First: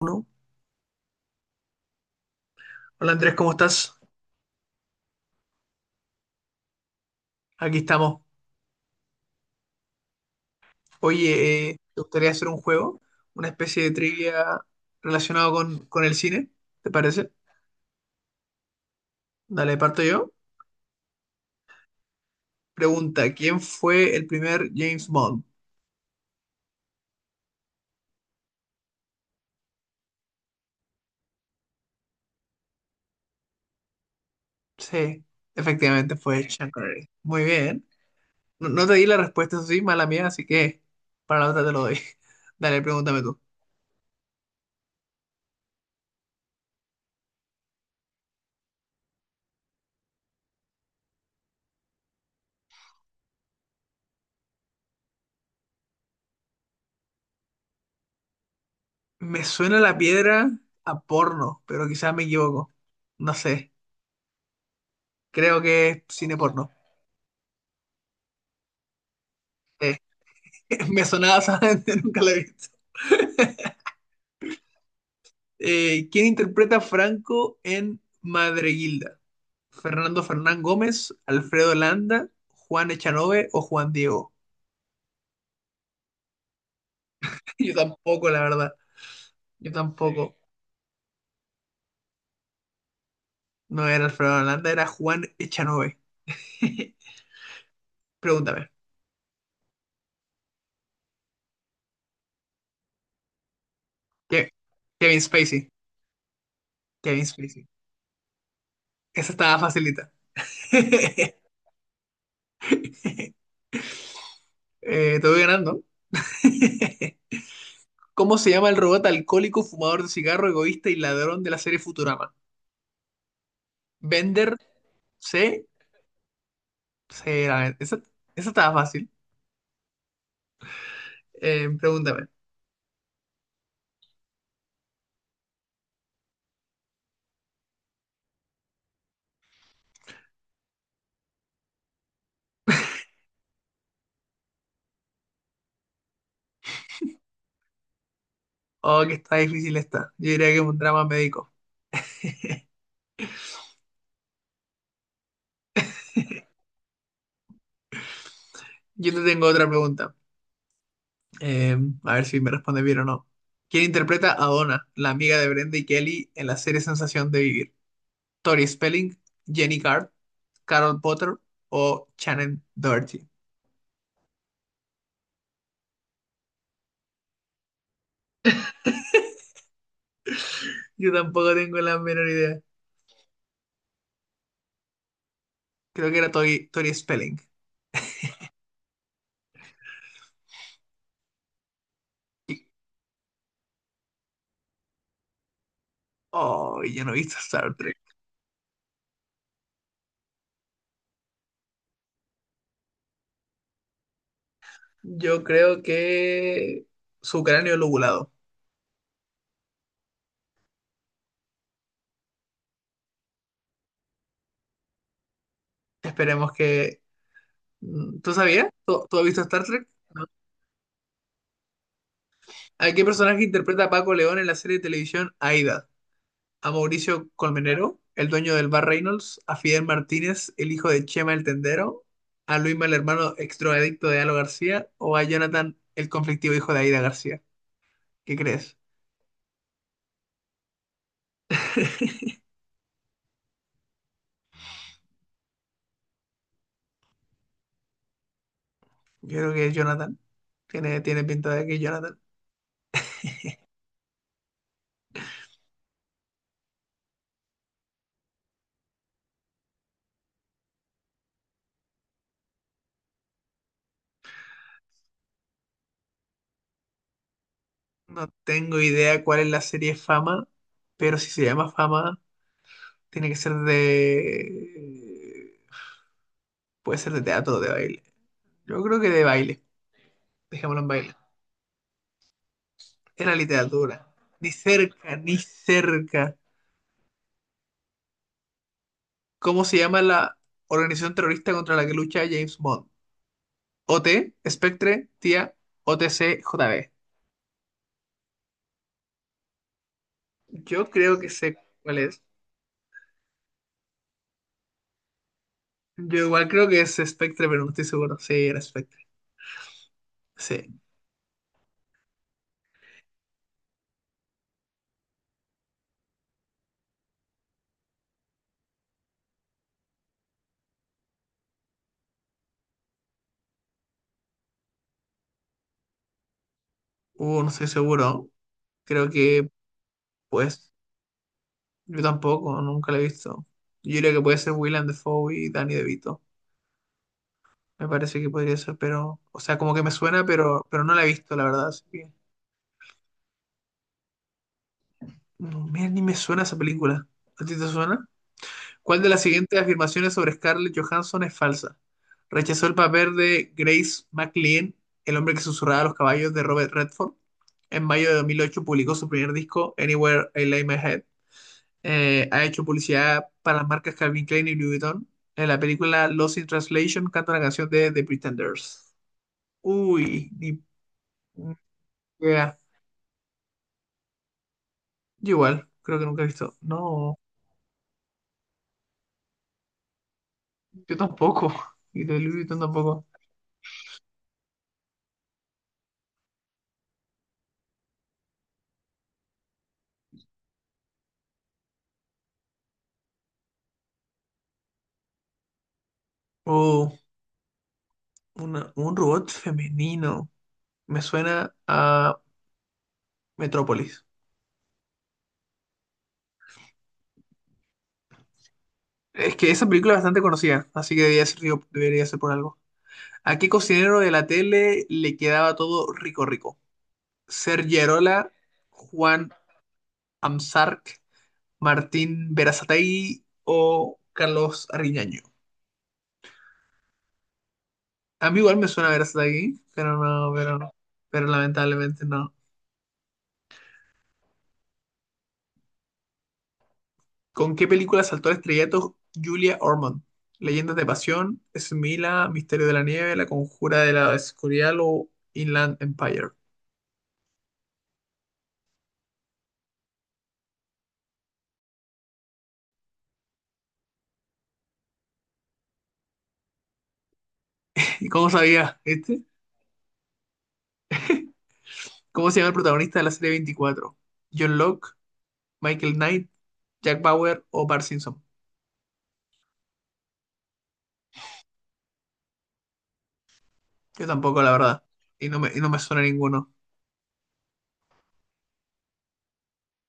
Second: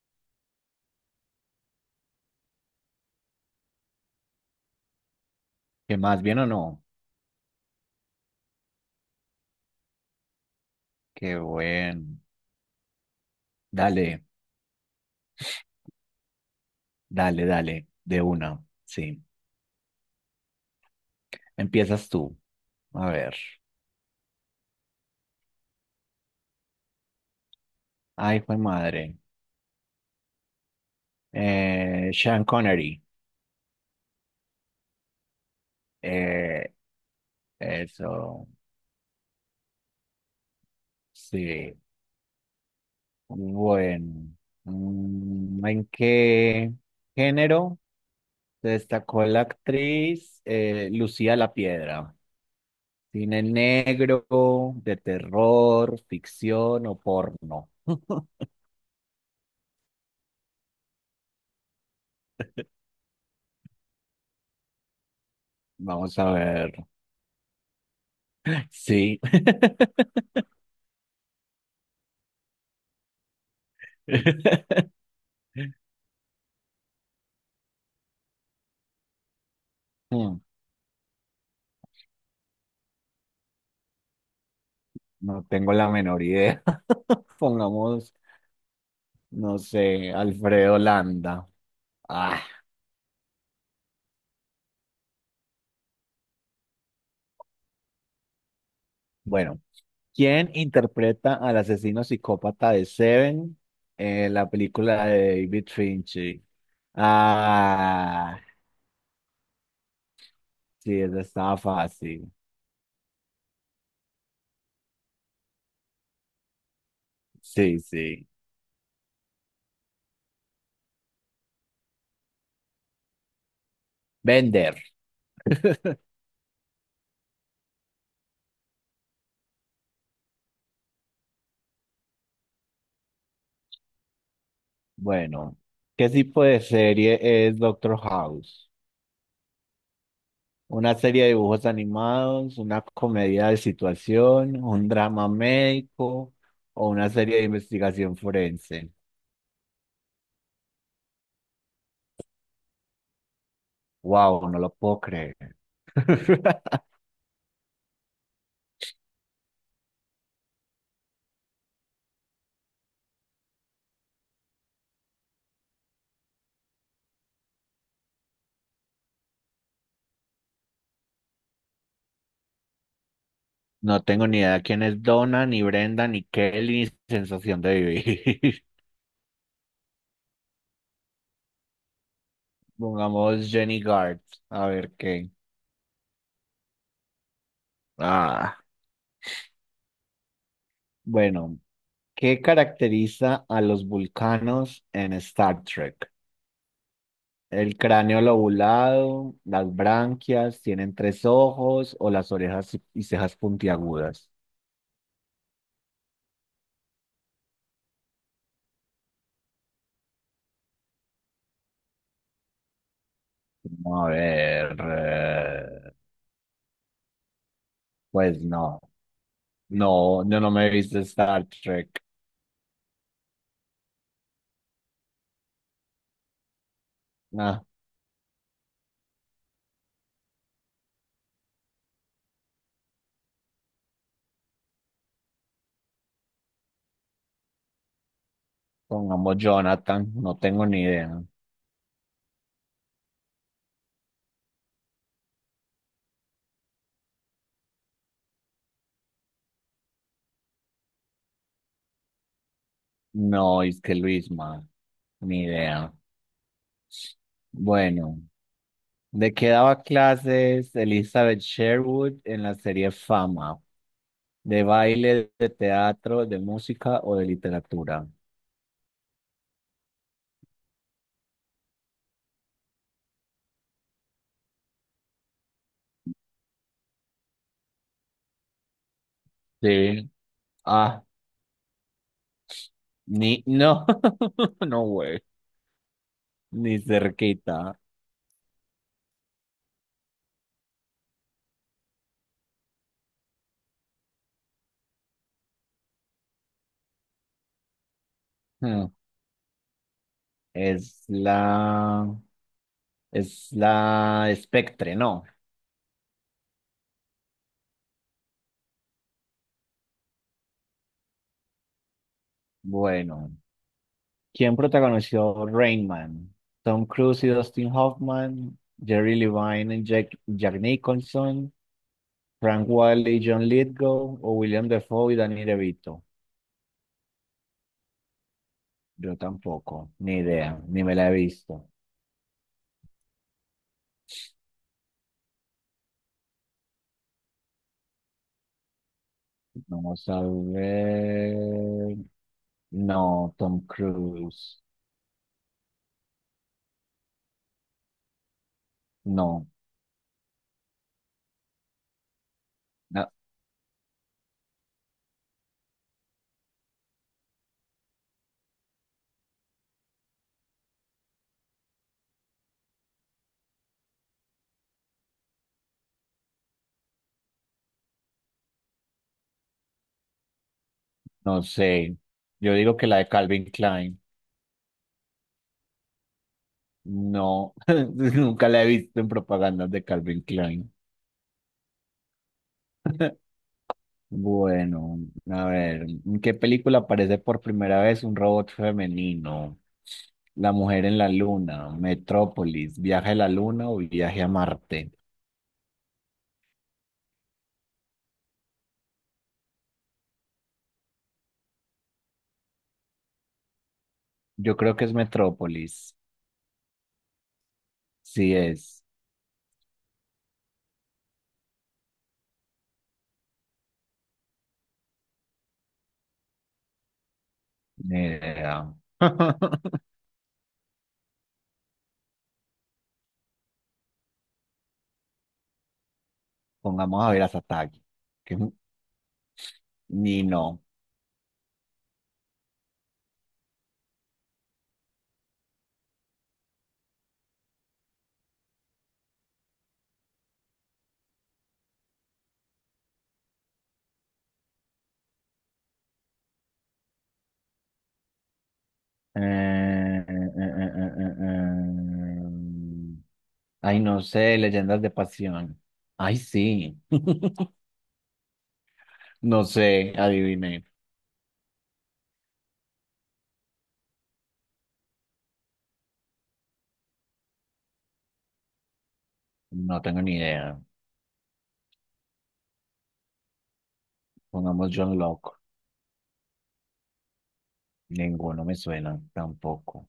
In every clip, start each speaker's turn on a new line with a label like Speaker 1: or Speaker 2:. Speaker 1: Uno. Hola Andrés, ¿cómo estás?
Speaker 2: ¿Qué más? ¿Bien o no?
Speaker 1: Aquí estamos.
Speaker 2: Qué
Speaker 1: Oye, ¿te
Speaker 2: bueno.
Speaker 1: gustaría hacer un juego? Una especie de
Speaker 2: Dale,
Speaker 1: trivia relacionado con el cine, ¿te parece?
Speaker 2: dale, dale, de una. Sí.
Speaker 1: Dale, parto yo.
Speaker 2: Empiezas tú. A
Speaker 1: Pregunta,
Speaker 2: ver.
Speaker 1: ¿quién fue el primer James Bond?
Speaker 2: Ay, fue madre. Sean Connery.
Speaker 1: Sí, efectivamente fue Sean
Speaker 2: Eh,
Speaker 1: Connery. Muy bien.
Speaker 2: Eso.
Speaker 1: No, no te di la respuesta, eso sí, mala mía, así que para la otra te
Speaker 2: Sí.
Speaker 1: lo doy. Dale, pregúntame tú.
Speaker 2: Bueno. ¿En qué género se destacó la actriz Lucía La Piedra? ¿Cine negro, de terror, ficción o porno?
Speaker 1: Me suena la piedra a porno, pero quizás me equivoco. No sé, creo que es
Speaker 2: Vamos a
Speaker 1: cine porno.
Speaker 2: ver. Sí.
Speaker 1: Sí. Me sonaba, ¿sabes? Nunca la he visto. ¿Quién interpreta a Franco en Madreguilda? ¿Fernando
Speaker 2: Mm,
Speaker 1: Fernán Gómez, Alfredo Landa, Juan Echanove o Juan Diego?
Speaker 2: No tengo la menor idea.
Speaker 1: Yo
Speaker 2: Pongamos,
Speaker 1: tampoco, la verdad.
Speaker 2: no
Speaker 1: Yo
Speaker 2: sé,
Speaker 1: tampoco.
Speaker 2: Alfredo Landa. Ah,
Speaker 1: No era Alfredo Landa, era Juan Echanove. Pregúntame.
Speaker 2: bueno. ¿Quién interpreta al asesino psicópata de Seven en
Speaker 1: Ke-
Speaker 2: la película
Speaker 1: Kevin
Speaker 2: de David
Speaker 1: Spacey.
Speaker 2: Fincher?
Speaker 1: Kevin Spacey.
Speaker 2: Ah,
Speaker 1: Esa estaba facilita.
Speaker 2: sí, eso estaba fácil.
Speaker 1: Te voy ganando.
Speaker 2: Sí, sí.
Speaker 1: ¿Cómo se llama el robot alcohólico, fumador de cigarro, egoísta y ladrón de la serie Futurama? ¿Bender,
Speaker 2: Bender.
Speaker 1: sí, sí, la verdad, esa estaba fácil. Pregúntame.
Speaker 2: Bueno, ¿qué tipo de serie es Doctor House? Una serie de dibujos animados, una comedia de situación, un drama médico o una serie de investigación forense.
Speaker 1: Oh, que está difícil esta. Yo diría que es un drama médico.
Speaker 2: Wow, no lo puedo creer.
Speaker 1: Yo te tengo otra pregunta. Eh, a ver si me respondes bien o no. ¿Quién interpreta a Donna, la amiga de Brenda y Kelly en la serie Sensación de Vivir? ¿Tori Spelling, Jenny Card, Carol Potter o Shannon Doherty?
Speaker 2: No tengo ni idea quién es Donna, ni Brenda, ni Kelly, ni Sensación de Vivir.
Speaker 1: Yo tampoco tengo la menor idea.
Speaker 2: Pongamos Jenny Gard, a ver qué.
Speaker 1: Creo que era Tori Spelling.
Speaker 2: Ah, bueno, ¿qué
Speaker 1: Y-
Speaker 2: caracteriza a los vulcanos en Star Trek?
Speaker 1: Oh, yo no he visto Star
Speaker 2: El
Speaker 1: Trek.
Speaker 2: cráneo lobulado, las branquias, tienen tres ojos o las orejas y cejas puntiagudas.
Speaker 1: Yo creo que su cráneo lobulado.
Speaker 2: No, a ver,
Speaker 1: Esperemos que... ¿Tú
Speaker 2: pues
Speaker 1: sabías?
Speaker 2: no,
Speaker 1: ¿Tú has visto Star Trek? No.
Speaker 2: no, yo no me he visto Star Trek.
Speaker 1: ¿A qué personaje interpreta Paco León en la serie de televisión Aída? ¿A Mauricio
Speaker 2: Nah,
Speaker 1: Colmenero, el dueño del bar Reynolds? ¿A Fidel Martínez, el hijo de Chema el Tendero? ¿A Luisma, el hermano extroadicto de Alo García? ¿O a Jonathan, el conflictivo hijo de Aída García? ¿Qué crees?
Speaker 2: pongamos Jonathan, no tengo ni idea.
Speaker 1: Yo creo que es Jonathan. Tiene pinta de que es Jonathan.
Speaker 2: No, es que Luisma, ni idea. Bueno, ¿de qué daba clases Elizabeth Sherwood en la serie Fama? ¿De baile, de teatro, de música o de literatura?
Speaker 1: No tengo idea cuál es la serie Fama, pero si se llama Fama, tiene que ser de... Puede ser de teatro o de baile. Yo creo que de baile.
Speaker 2: Sí.
Speaker 1: Dejémoslo en
Speaker 2: Ah,
Speaker 1: baile. Era
Speaker 2: Ni, no,
Speaker 1: literatura. Ni
Speaker 2: no,
Speaker 1: cerca,
Speaker 2: güey,
Speaker 1: ni cerca.
Speaker 2: ni cerquita.
Speaker 1: ¿Cómo se llama la organización terrorista contra la que lucha James Bond? O T Spectre, TIA, O T C, J JB.
Speaker 2: Hmm,
Speaker 1: Yo
Speaker 2: Es
Speaker 1: creo que sé cuál
Speaker 2: la,
Speaker 1: es.
Speaker 2: es la Spectre, ¿no?
Speaker 1: Yo igual creo que es Spectre, pero no estoy seguro. Sí, era Spectre. Sí.
Speaker 2: Bueno, ¿quién protagonizó Rain Man? Tom Cruise y Dustin Hoffman, Jerry Levine y Jack Nicholson, Frank Wilder y John Lithgow, o William Dafoe y Danny DeVito.
Speaker 1: No estoy seguro. Creo
Speaker 2: Yo
Speaker 1: que,
Speaker 2: tampoco, ni idea,
Speaker 1: pues,
Speaker 2: ni me la he visto.
Speaker 1: yo tampoco, nunca lo he visto. Yo creo que puede ser Willem Dafoe y Danny DeVito. Me parece que podría ser, pero, o sea, como que me
Speaker 2: Vamos a
Speaker 1: suena, pero no la he visto, la verdad. Así
Speaker 2: ver.
Speaker 1: que,
Speaker 2: No, Tom Cruise.
Speaker 1: no, mira, ni me suena esa película. ¿A ti te suena? ¿Cuál de las
Speaker 2: No.
Speaker 1: siguientes afirmaciones sobre Scarlett Johansson es falsa? Rechazó el papel de Grace MacLean, el hombre que susurraba a los caballos de Robert Redford. En mayo de 2008 publicó su primer disco, Anywhere I Lay My Head. Ha hecho publicidad para las marcas Calvin Klein y Louis Vuitton. En la película Lost in Translation canta una canción de The Pretenders. Uy, ni
Speaker 2: No sé, yo
Speaker 1: idea.
Speaker 2: digo que la de Calvin Klein.
Speaker 1: Yo igual, creo que nunca he visto. No,
Speaker 2: No, nunca la he visto en propagandas de Calvin Klein.
Speaker 1: yo tampoco. Y de Louis Vuitton tampoco.
Speaker 2: Bueno, a ver, ¿en qué película aparece por primera vez un robot femenino? La mujer en la luna, Metrópolis, viaje a la luna o viaje a Marte.
Speaker 1: Oh, un robot femenino. Me suena a Metrópolis.
Speaker 2: Yo creo que es Metrópolis. Sí es.
Speaker 1: Es que esa película es bastante conocida, así que debería ser, digo, debería ser por algo. ¿A qué cocinero de la tele le quedaba todo rico rico? Sergio
Speaker 2: Ni
Speaker 1: Arola,
Speaker 2: idea.
Speaker 1: Juan Amsarc, Martín Berazategui o Carlos Arriñaño.
Speaker 2: Pongamos a ver a Satagi.
Speaker 1: A
Speaker 2: Que
Speaker 1: mí igual me suena Berazategui,
Speaker 2: ni no.
Speaker 1: pero no. Pero lamentablemente no. ¿Con qué película saltó al estrellato Julia Ormond? ¿Leyendas de Pasión, Smila, Misterio de la Nieve, La Conjura de la Escorial o Inland Empire?
Speaker 2: Eh, eh, eh, eh, eh, eh. eh, eh, eh, eh, Ay, no sé, leyendas de pasión. Ay, sí.
Speaker 1: ¿Y cómo sabía este?
Speaker 2: No sé, adivine.
Speaker 1: ¿Cómo se llama el protagonista de la serie 24? ¿John Locke, Michael Knight, Jack Bauer o Bart Simpson?
Speaker 2: No tengo ni idea.
Speaker 1: Yo tampoco, la
Speaker 2: Pongamos
Speaker 1: verdad.
Speaker 2: John Locke.
Speaker 1: Y no me suena ninguno.
Speaker 2: Ninguno me suena tampoco.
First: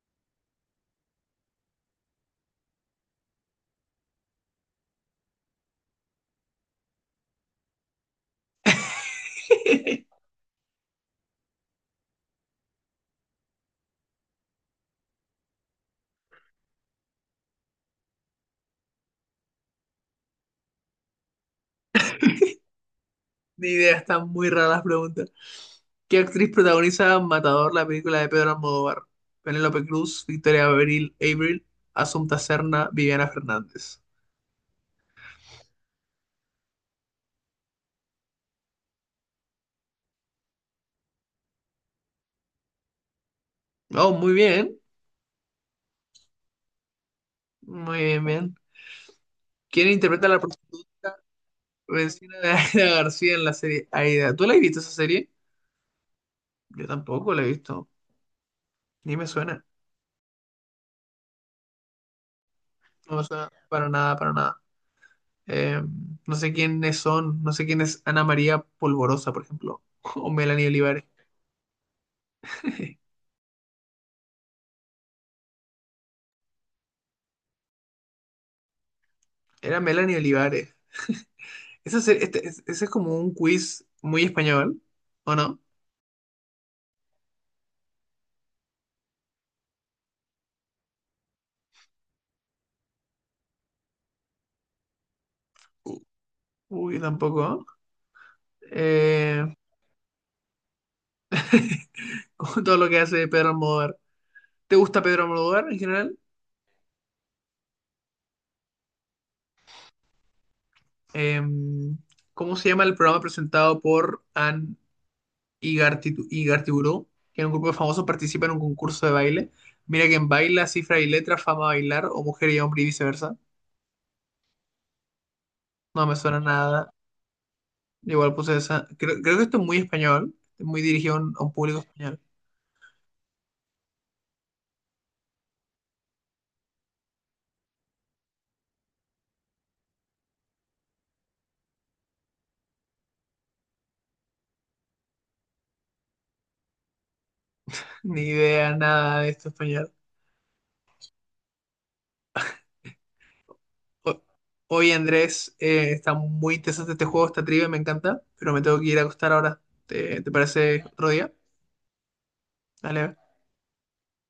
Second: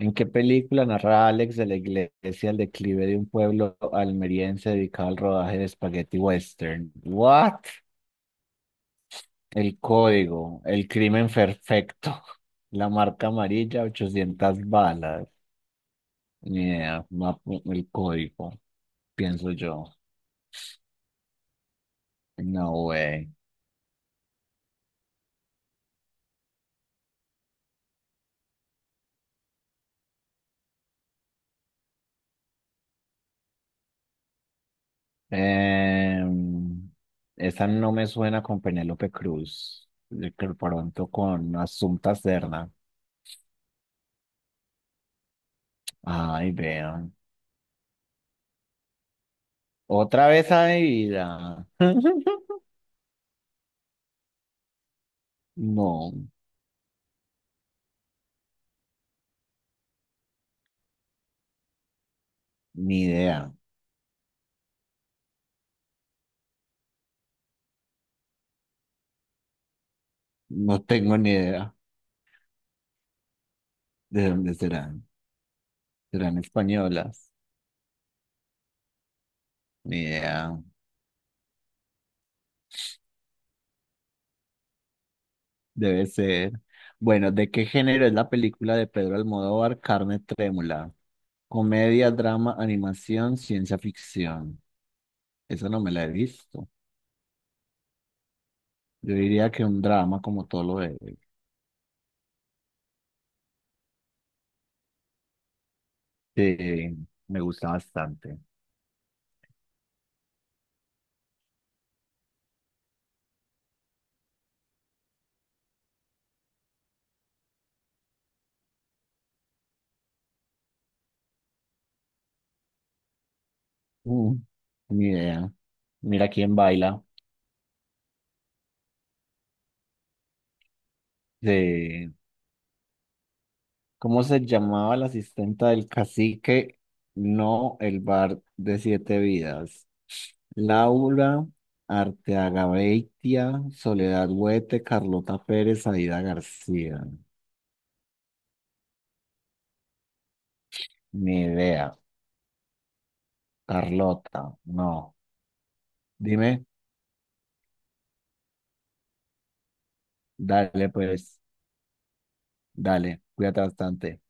Speaker 2: ¿En qué película narra Alex de la iglesia el declive de un pueblo almeriense dedicado al rodaje de spaghetti western? What? El código, el crimen perfecto, la marca amarilla, 800 balas. Ni idea, el código, pienso yo. No way.
Speaker 1: Ni idea, están muy raras las preguntas. ¿Qué actriz protagoniza Matador, la película de Pedro Almodóvar? Penélope Cruz, Abril, Asunta Serna, Viviana Fernández.
Speaker 2: Em, Esa no me suena con Penélope Cruz. De que pronto con Asunta Serna.
Speaker 1: Oh, muy bien.
Speaker 2: Ay, vean.
Speaker 1: Muy bien, bien. ¿Quién interpreta
Speaker 2: Otra
Speaker 1: a la
Speaker 2: vez a mi
Speaker 1: prostituta
Speaker 2: vida.
Speaker 1: vecina de Aida García en la serie Aida? ¿Tú la has visto esa serie?
Speaker 2: No,
Speaker 1: Yo tampoco la he visto. Ni me suena.
Speaker 2: ni
Speaker 1: No me suena
Speaker 2: idea.
Speaker 1: para nada. Eh, no sé quiénes son. No sé quién es Ana María Polvorosa, por ejemplo. O Melanie
Speaker 2: No
Speaker 1: Olivares.
Speaker 2: tengo ni idea de dónde serán. ¿Serán españolas?
Speaker 1: Era
Speaker 2: Ni
Speaker 1: Melanie
Speaker 2: idea.
Speaker 1: Olivares. Ese es como un quiz muy español, ¿o no?
Speaker 2: Debe ser. Bueno, ¿de qué género es la película de Pedro Almodóvar, Carne Trémula? Comedia, drama, animación, ciencia ficción. Esa no me
Speaker 1: U-
Speaker 2: la he visto.
Speaker 1: Uy, tampoco.
Speaker 2: Yo
Speaker 1: Eh,
Speaker 2: diría que un drama, como todo lo de...
Speaker 1: con todo lo que hace Pedro Almodóvar. ¿Te gusta Pedro Almodóvar en general?
Speaker 2: de- me gusta bastante.
Speaker 1: Eh, ¿Cómo se llama el programa presentado por Anne Igartiburu? Que en un grupo de famosos participa en un concurso de baile. Mira que en baila, cifra y letra, fama bailar, o mujer y hombre y viceversa.
Speaker 2: Mm, Ni idea.
Speaker 1: No me
Speaker 2: Mira
Speaker 1: suena
Speaker 2: quién
Speaker 1: nada.
Speaker 2: baila.
Speaker 1: Igual puse esa. Creo que esto es muy español, muy dirigido a un público
Speaker 2: De,
Speaker 1: español.
Speaker 2: ¿Cómo se llamaba la asistenta del cacique? No, el bar de siete vidas. Laura, Arteaga Beitia, Soledad Huete, Carlota Pérez, Aida García.
Speaker 1: Ni idea, nada de esto español.
Speaker 2: Ni idea.
Speaker 1: O-
Speaker 2: Carlota,
Speaker 1: Oye,
Speaker 2: no.
Speaker 1: Andrés, está muy
Speaker 2: Dime.
Speaker 1: interesante este juego, esta trivia, me encanta, pero me tengo que ir a acostar ahora. ¿Te parece
Speaker 2: Dale,
Speaker 1: otro día?
Speaker 2: pues,
Speaker 1: Dale.
Speaker 2: dale, cuídate bastante.